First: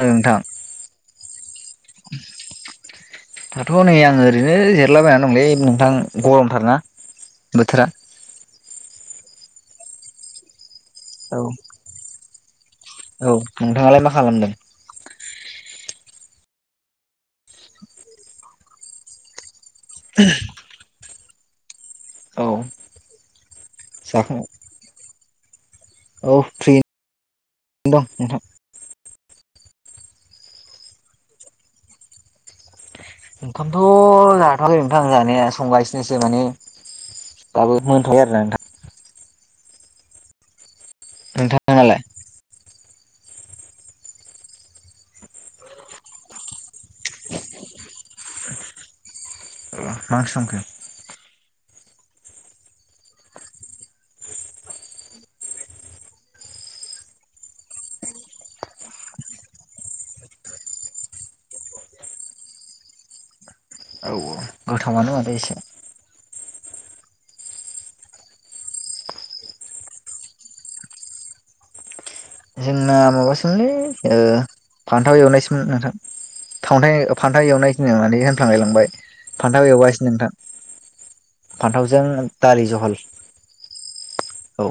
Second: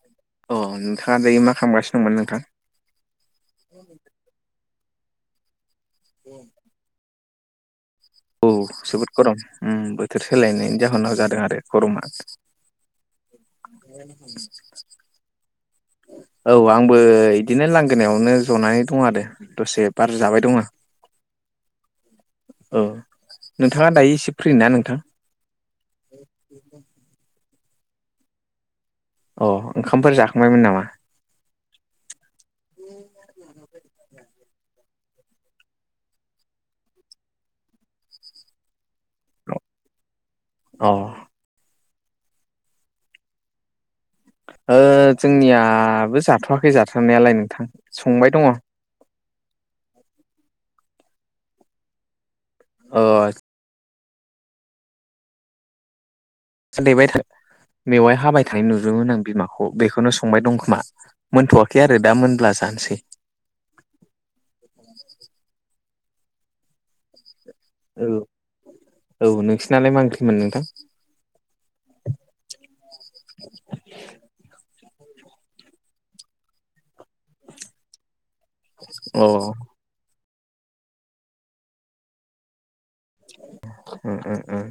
औ नोंथां अ नोंथाङा दायो मा खामगासिनो दंमोन नोंथां दाथ' नै आङो ओरैनो जिरायलाबायना दंलै नोंथां गरमथारना। बोथोरा औ जोबोद गरम बोथोर सोलायनायनि जाहोनाव जादों आरो गरमा औ नोंथाङालाय मा खालामदों। औ आंबो बिदिनो लांगोनायावनो जनानै दं आरो दसे बार जाबाय दंमोन औ नोंथाङा दायो एसे जाखां फ्रि ना नोंथां औ फ्रि दं नोंथां अ ओंखामफोर जाखांबायमोन नामा? ओंखामथ' जाथ'वाखै नोंथांं जानाया संगासिनोसो माने दाबो मोनथ'आखै आर ना नोंथां औ नोंथाङालाय? ओ जोंनियाबो जाथ'वाखै जाथ'नायालाय नोंथां संबाय दङ' मा ओंख्रि संखो ओ देबाय थानाय मेवाय हाबाय थानाय नुदोंमोन आं बिमाखौ बेखौनो संबाय दं खोमा मोनथ'वाखै आरो दा मोनब्ला जानोसै। औ औ गोथावानो माथो एसे औ औ नोंसिनालाय मा ओंख्रिमोन नोंथां जोंना माबासोमोनलै ओ फान्थाव एवनायसोमोन नोंथां। थावथाय फान्थाव एवनायसोनो माने होनफ्लांलायलांबाय अ ओ फान्थाव एवगासिनो नोंथां फान्थावजों दालि जहल उम उम उ औ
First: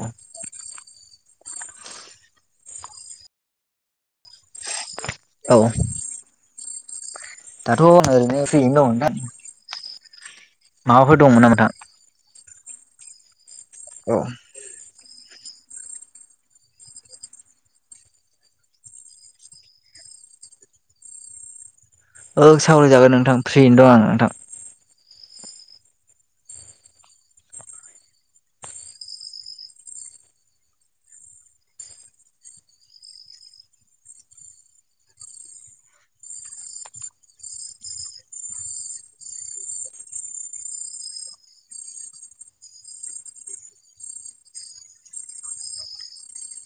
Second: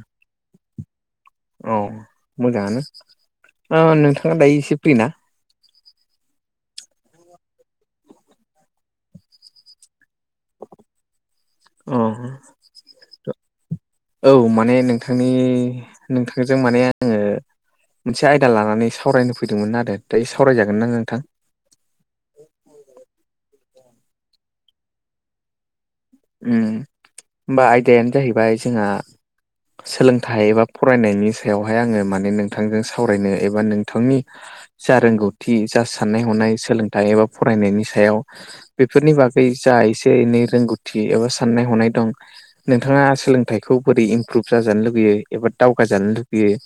औ मोजाङानो ओ नोंथाङा दायो एसे फ्रिना? औ दाथ' आंङो ओरनो फ्रियैनो दंमोन ओंथां। माबाफोर दंमोन नामा नोथां? अ औ माने नों नोंथांनि नोंथांजों माने आङो मोनसे आयदा लानानै सावरायनो फैदोंमोन आरो दायो सावरायजागोन ना नोंथां? ओ सावराय जागोन नोंथां फ्रियैनो दं आं नोंथां। ओ होमबा आयदायानो जाहैबाय जोंहा सोलोंथाइ एबा फरायनायनि सायावहाय आङो माने नोंथांजों सावरायनो एबा नोंथांनि जा रोंगौथि जा साननाय हनाय सोलोंथाइ एबा फरायनायनि सायाव बेफोरनि बागै जा एसे एनै रोंगौथि एबा साननाय हनाय दं। नोंथाङा सोलोंथाइखौ बोरै इमप्रुभ जाजानो लुुबैयो एबा दावगाजानो लुुबैयो?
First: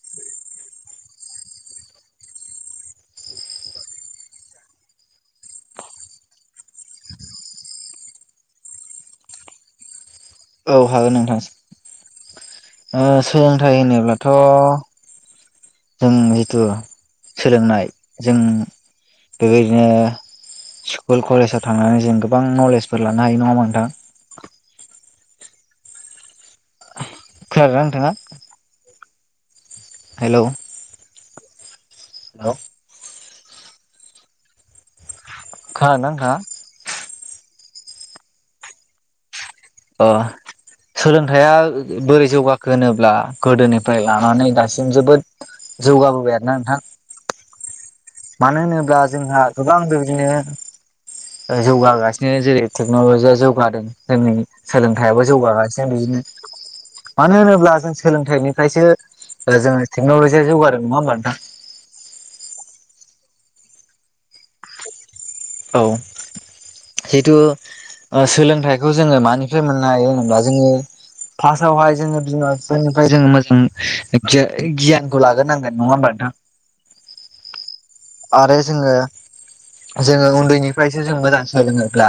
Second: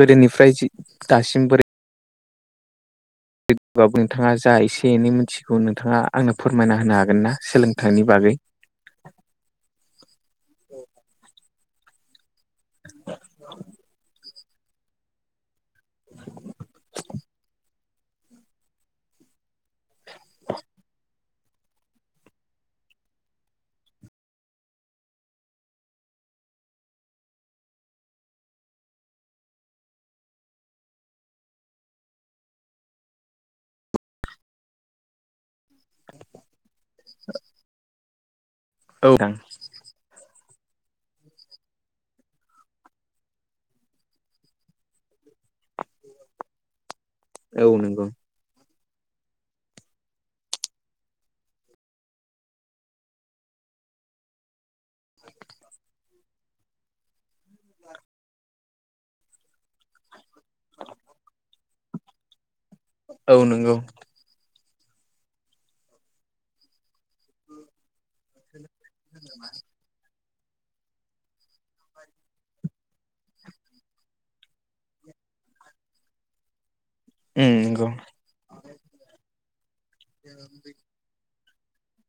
गोदोनिफ्राय जि दासिम बोरै? जबो नोंथाङा जा एसे एनै मिथिगौ नोंथाङा आंनो फोरमायना होनो हागोन ना सोलोंथाइनि बागै? औ हागोन नोंथां ओ सोलोंथाइ होनोब्ला थ' जों जिथु सोलोंनाय जों बेबायदिनो स्कुल कलेजाव थांनानै जों गोबां नलेजफोर लानो हायो नङा नोंथां? खोनादोंना नोंथाङा? हेल'। औ खोनादोंना नोंथाङा? [unintelligible] औ नोंथां। अ सोलोंथाइया बोरै जौगाखो होनोब्ला गोदोनिफ्राय लानानै दासिम जोबोद जौगा बोबाय आरोना। औ नंगौ। मानो होनोब्ला जोंहा गोबां बेबायदिनो जौगागासिनो जेरै टेक्न'लजिया जौगादों दिनै सोलोंथायाइाबो जौगागासिनो बिदिनो। मानो होनोब्ला जों सोलोंथाइनिफ्रायसो जोङो टेक्न'लजिया जौगादों नङा होमबा नोंथां? औ नंगौ। औ जितु ओ सोलोंथाइखौ जोङो मानिफ्राय मोन नों हायो होनोबा जोङो फार्स्टआवहाय जोङो बिमा बिफानिफ्राय जोङो मोजां गियान गियानखौ लाग्रोनांगोन नङा होमबब्ला नोंथां। उम नंगौ आरो जोङो जोङो उन्दैनिफ्रायसो जों मोजां सोलोङोब्ला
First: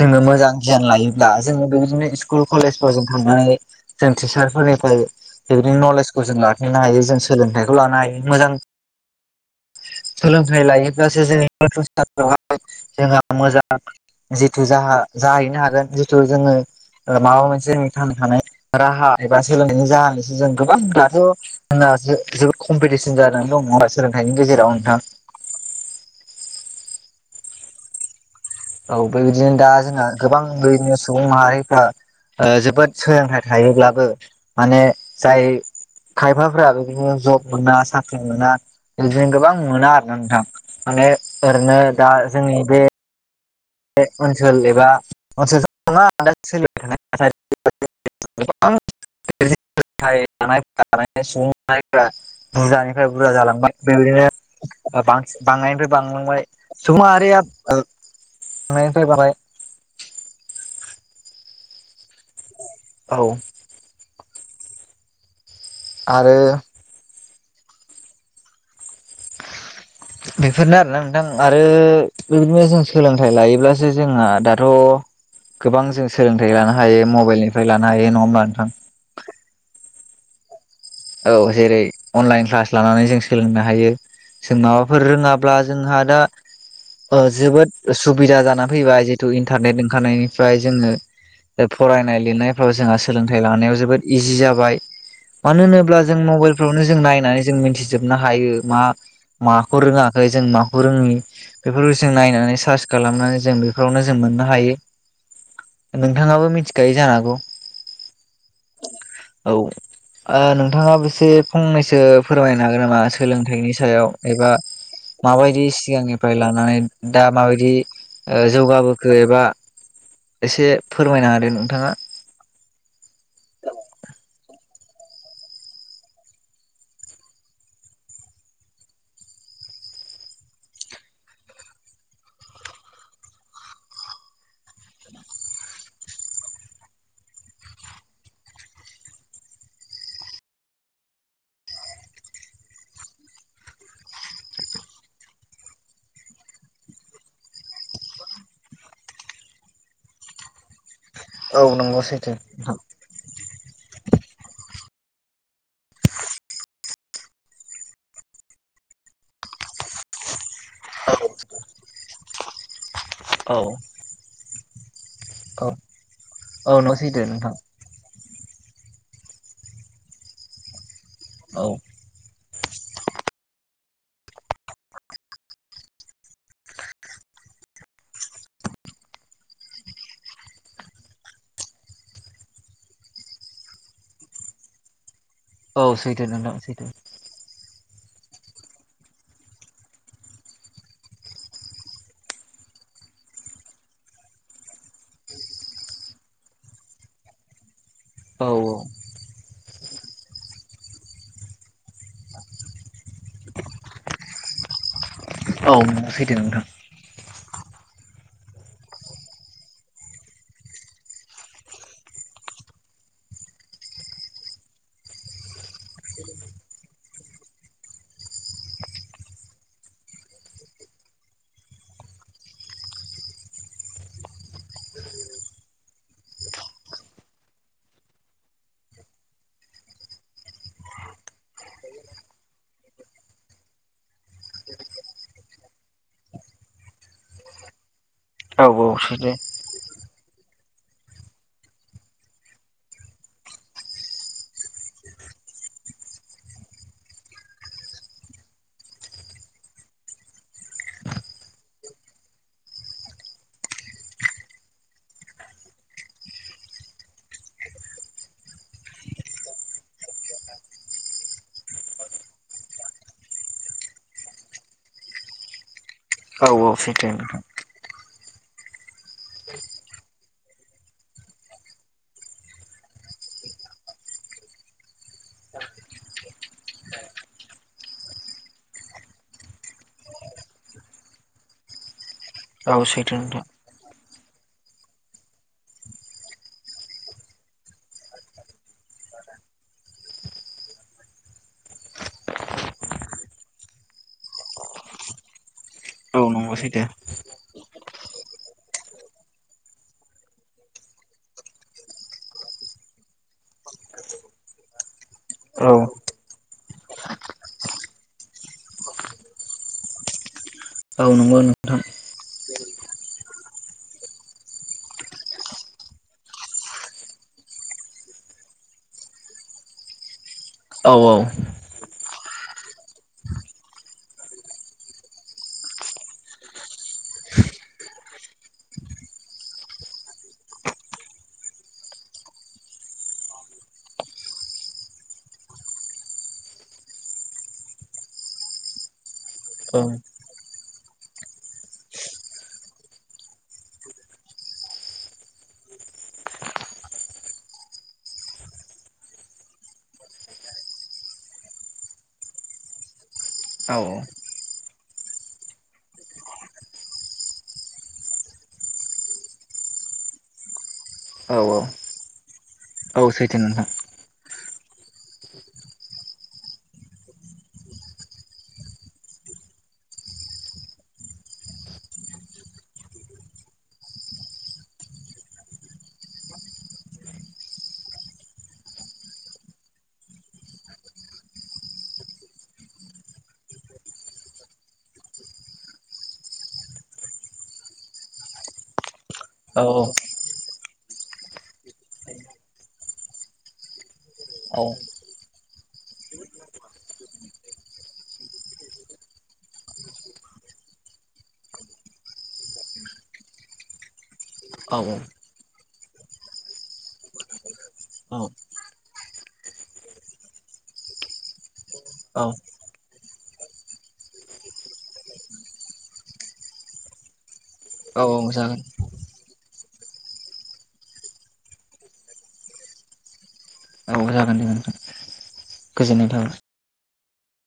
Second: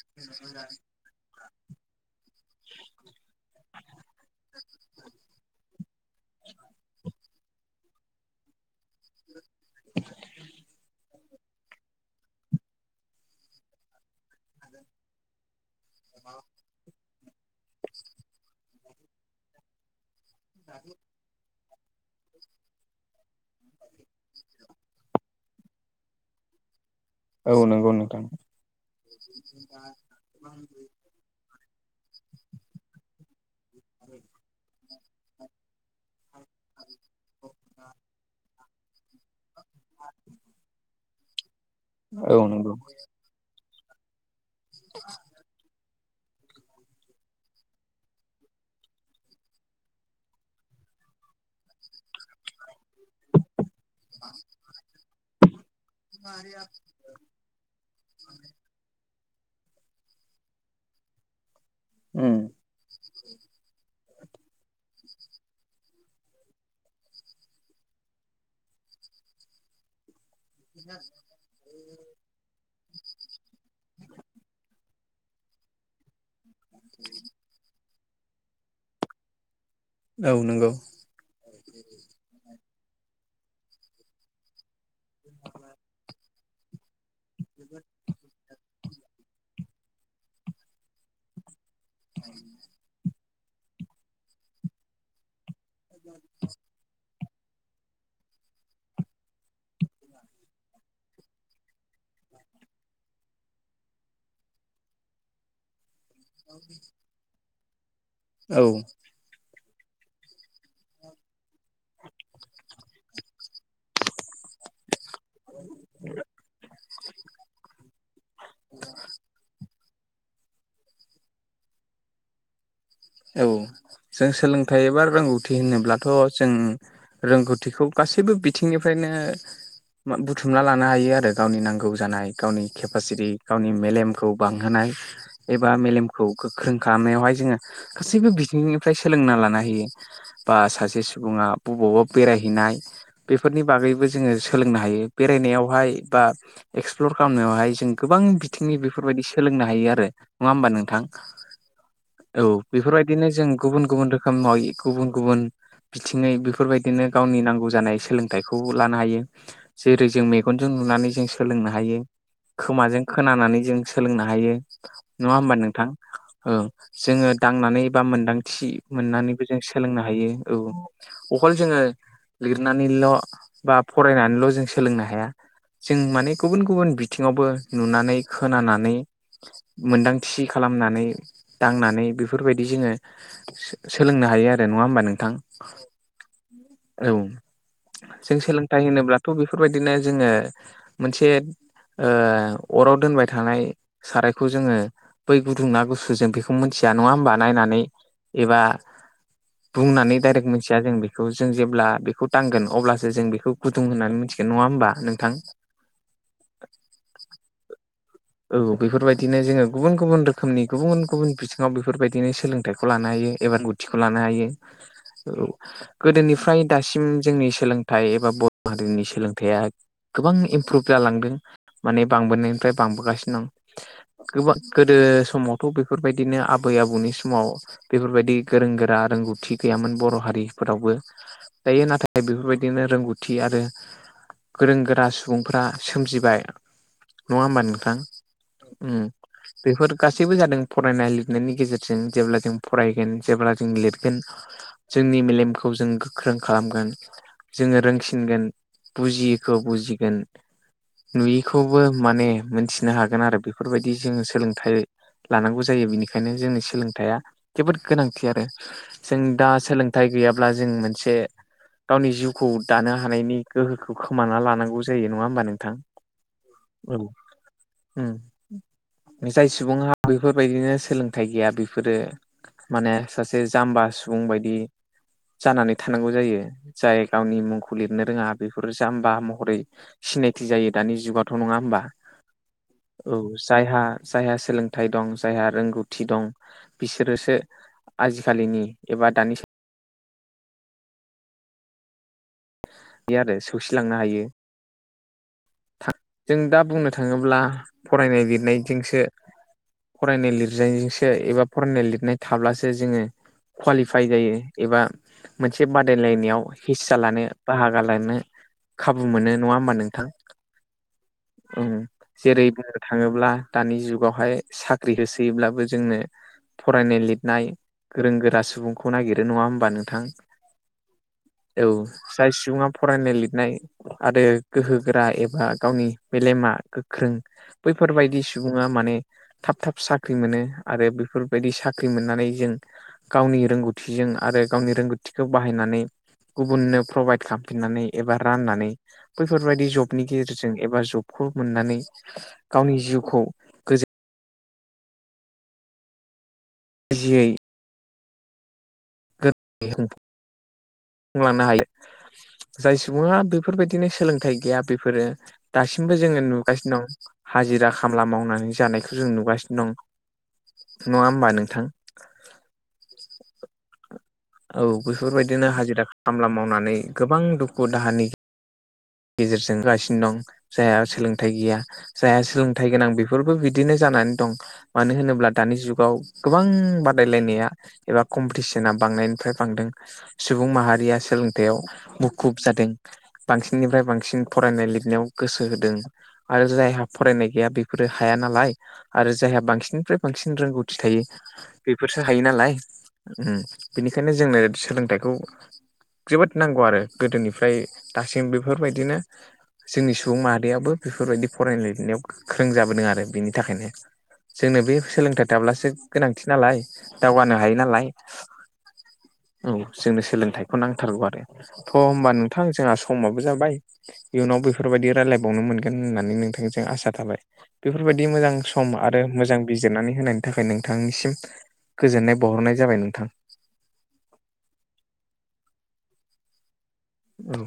जोङो मोजां गियान लायो। दा जोङो बेबायदिनो स्कुल कलेजफोराव जों थांनानै जों टिचार फोरनिफ्राय बेबायदिनो नलेज बोसोन जो लाखिनो हायो जों सोलोंथाइखौ लानो हायो मोजां [inaudible] सोलोंथाइ लायोब्लासो जोंनि पथानफ्रावहाय जोंहा मोजां जिथु जाहा जाहैनो हागोन। जिथु जोङो माबा मोनसे जों थानो थानाय राहा एबा सोलोंनायनि जाह जों गोबां दाथ' जोंना जो-जोबोद कम्पिटिसन जानानै दं नङा होमबा सोलोंथाइनि गेजेराव नोंथां। औ नंगौ नोंथां। औ बेबायदिनो दा जोंहा गोबां बेबायदिनो सुबुं माहारिफ्रा ओ जोबोद सोलोंथाइ थायोब्लाबो माने जाय खायफाफोरा बे दिनो ज'ब मोना साख्रि मोना इदिनो गोबां मोना आरो ना नोंथां। माने ओरैनो दा औ जोंनि नंगौ। बे ओनसोल एबा ओनसोलथ' नङा दा सोलिबाय थानाय [unintelligible] [unintelligible] थाय लानाय [unintelligible] सुबुं माहारिफ्रा बुरजानिफ्राय बुरजा जालांबाय। जों इदिनो ओ बांसिन बांनायनिफ्राय बांलांबाय सुबुं माहारिया ओ [inaudible] बांनायनिफ्राय बांबाय उम औ आरो बेफोरनो आरोना नोंथां आरो बेबायदिनो जों सोलोंथाइ लायोब्ला सो जोंहा दाथ' गोबां जों सोलोंथाइ लानो हायो मबेलनिफ्राय लान नो हायो नङा होमबा नोंथां? औ नंगौ। औ जेरै अनलायन क्लास लानानै जों सोलोंनो हायो। जों माबाफोर रोङाब्ला जोंहा दा ओ जोबोद उसुबिदा जानानै फैबाय जितु इन्टारनेट ओंखारनायनिफ्राय जोङो ओ फरायनाय लिरनायफ्राव जोंहा सोलोंथाइ लानायाव जोबोद इजि जाबाय मानो होनो ब्ला जों मबाइलफ्रावनो जों नायनानै जों मिथिजोबनो हायो मा माखौ रोङाखै जों माखौ रोङि बेफोरखौ जों नायनानै सार्च खालामनानै जों बेफोरावनो जों मोननो हायो। [inaudible] नोंथाङाबो मिथिखायो जानो हागौ। औ औ आ नों थाङाबो एसे फंनैसो फोरमायनो हागोन नामा सोलोंथाइनि सायाव एबा माबायदि सिगांनिफ्राय लानानै दा माबायदि ओ जौगाबोखो एबा एसे फोरमायना होदो नोंथाङा। औ जों सोलोंथाइ एबा रोंगौथि होनोब्लाथ' जों रोंगौथिखौ गासैबो बिथिंनिफ्रायनो मा बुथुमना लानो हायो आरो गावनि नांगौ जानाय गावनि केपासिटि गावनि मेलेमखौ बांहोनाय एबा मेलेमखौ गोख्रों खालामनायावहाय जोङो गासैबो बिथिनिफ्राय सोलोंना लानो हायो। बा सासे सुबुङा बबावबा बेराय हैनाय बेफोरनि बागैबो जोङो सोलोंनो हायो बेरायनायावहाय बा एक्सप्लर खालामनायावहाय जों गोबां बिथिंनि बेफोरबायदि सोलोंनो हायो आरो नङा होमबा नोंथां? औ नंगौ सै औ बेफोरबायदिनो जों गुबुन गुबुन रोखोमय गुबुन गुबुन बिथिङै बेफोरबायदिनो गावनि नांगौ जानाय सोलोंथाइखौ लानो हायो। जेरै मेग गन जों नुनानै जों सोलोंनो हायो। खोमाजों औ खोनानानै जों सोलोंनो हायो। नङा होमबा नोंथां औ नंगौ सैथो जोङो नोंथां दांना नानै बा मोनदांथि मोननानैबो जों सोलोंनो हायो औ अखल औ। जोङो लिरनानैल' बा फरायनानैल' जों सोलोंनो हाया। जों माने गुबुन गुबुन बिथिङावबो नुनानै खोनानानै मोनदांथि खालामनानै दांनानै बेफोरबायदि जोङो सो-सोलोंनो हायो आरो नङा होमबा नोंथां। औ सैथो नोंथां सैथो औ जों सोलोंथाइ होनोब्लाथ' बेफोरबायदिनो जोङो मोनसे ओ अराव दोनबाय थानाय सारायखौ जोङो बै गुदुं ना गुसु जों बेखौ मिथिया नङा होमबा नायनानै औ एबा औ। बुंनानै डाइरेक्ट मोनथिया जों बेखौ जों जेब्ला बेखौ दांगोन अब्लासो जों बेखौ गुदुं होननानै मिथिगोन नङा होमबा नोंथां औ सैथो नोंथां औ बेफोरबायदिनो जोङो गुबुन गुबुन रोखोमनि गुबुन गुबुन बिथिङाव बेफोरबायदिनो सोलोंथाइखौ लानो हायो एबा रोंग थिखौ लानो औ गोदोनिफ्राय दासिम जोंनि सोलोंथाइ एबा बर' हारिनि सोलोंथाइया गोबां इमप्रुभ जालांदों माने बांबोनायनिफ्राय बांबोगासिनो दं। गोबा गोदो समावथ' बेफोरबायदिनो आबै आबौनि समाव बेफोरबायदि गोरों गोरा रोंगौथि गैयामोन बर' हारिफोरावबो दायो नाथाय बेफोरबायदिनो रोंगौथि आरो गोरों गोरा सुबुंफोरा सोमजिबाय नङा होमबा नों थां औ औ ओम सैथो बेफोर गासैबो जादों फरायनाय लिरनायनि गेजेरजों जेब्ला जों फरायगोन जेब्ला जों लिरगोन जोंनि मेलेमखौ जों गोख्रों खालामगोन जोङो रोंसिनगोन बुजियैखौ बुजिगोन नुयिखौबो माने मोनथिनो हागोन आरो बेफोरबायदि जों सोलोंथाइ लानांगौ जायो बिनिखायनो जोंनो सोलोंथाइया जोबोद गोनांथि आरो जों दा सोलोंथाइ गैयाब्ला जों मोनसे गावनि जिउखौ दानो हानायनि गोहोखौ खोमाना लानांगौ जायो नङा होमबा नोंथां औ औ सैथो उम जाय सुबुङा बेफोरबायदिनो सोलोंथाइ गैया बेफोरो माने सासे जाम्बा सुबुं बायदि जानानै थानांगौ जायो जाय गावनि मुंखौ लिरनो रोङा बिफोर जाम्बा महरै सिनायथि जायो दानि जुगावाथ' नङा होमबा सैथो औ नोंथां। जायहा जायहा सोलोंथाइ दं जायहा रोंगौथि दं बिसोरोसो आजिखालिनि एबा दानि आरो सौसिलांनो हायो। था औ जों नंगौ दा सैथो बुंनो थाङोब्ला फरायनाय लिरनायजोंसो फरायनाय लिरनायजोंसो एबा फरायनाय लिरनाय थाब्लासो जोङो कुवालिफाइ जायो। एबा मोनसे औ बादायलायनायाव हिसा लानो बाहागो लानो खाबु मोनो नङा होमबा नोंथां औ नंगौ ओं नोंथां जेरै बुंनो थाङोब्ला दानि जुगावहाय साख्रि होसोयोब्लाबो जोंनो फरायनाय लिरनाय गोरों गोरा सुबुंखौ नागिरो नङा होमबा नोंथां औ औ औ जाय सुबुङा फरायनाय लिरनाय आरो गोहोगोरा ए बा गावनि मेलेमा गोख्रों बैफोरबायदि सुबुङा माने थाब थाब साख्रि मोनो आरो बेफोरबायदि साख्रि मोननानै जों गावनि रोंगौथिजों आरो गावनि रोंगौथिखौ बाहायनानै गुबुननो प्रभाइद खालामफिननानै एबा राननानै बैफोरबायदि औ जब जब नि गेजेरजों एबा जबखौ मोननानै गावनि जिउखौ इजियै [unintelligible] लांनो हायो जाय सुबुङा औ बेफोरबायदिनो सोलोंथाइ गैया बेफोरो दासिमबो जोङो नुगासिनो दं हाजिरा खामला मावनानै जानायखौ जों नुगासिनो दं नङा होनबा औ। औ औ। नोंथां। औ सैथो नोंथां औ बेफोरबायदिनो हाजिरा खामला मावनानै गोबां दुखु दाहानि गेजेरजों गासिनो दं जायहा सोलोंथाइ गैया जायाहा सोलोंथाइ गोनां बेफोरबो बिदिनो जानानै दं। मानो होनोब्ला दानि जुगाव गोबां बादायलायनाया एबा कम्पिटिसना बांनायनिफ्राय बांदों सुबुं माहारिया सोलोंथायाव मुखुब जादों। बांनिफ्राय बांसिन फरायनाय लिरनायाव गोसो होदों। आरो जायहा फरायनाय गैया बेफोरो हाया नालाय आरो जायहा औ बांसिननिफ्राय बांसिन रोंगौ थि थायो बेफोरसो हायो नालाय उम बेनिखायनो जोंनो औ सोलोंथाइखौ जोबोद नांगौ आरो गोदोनिफ्राय दासिम बेफोरबायदिनो जोंनि सुबुं माहारियाबो बेफोरबायदि फरायनाय लिरनायाव गोख्रों जाबोदों आरो बेनि थाखायनो जोंनो बे औ सोलोंथाइ थाब्लासो गोनांथि नालाय दावगानो हायो नालाय औ जोंनो सोलोंथाइखौ नांथारगौ आरो थ' होनबा औ नोंथां जोंहा समा बो जाबाय इयुनाव बेफोरबायदि रायलायबावनो मोनगोन होननानै नोंथांजों आसा थाबाय। बेफोरबायदि मोजां जागोन। समा आरो मोजां बिजिरनानै होनायनि थाखाय नोंथांनिसिम गोजोननाय बहरनाय जाबाय नोंथां। औ जागोन दे नोंथां। गोजोननाय थाबाय। औ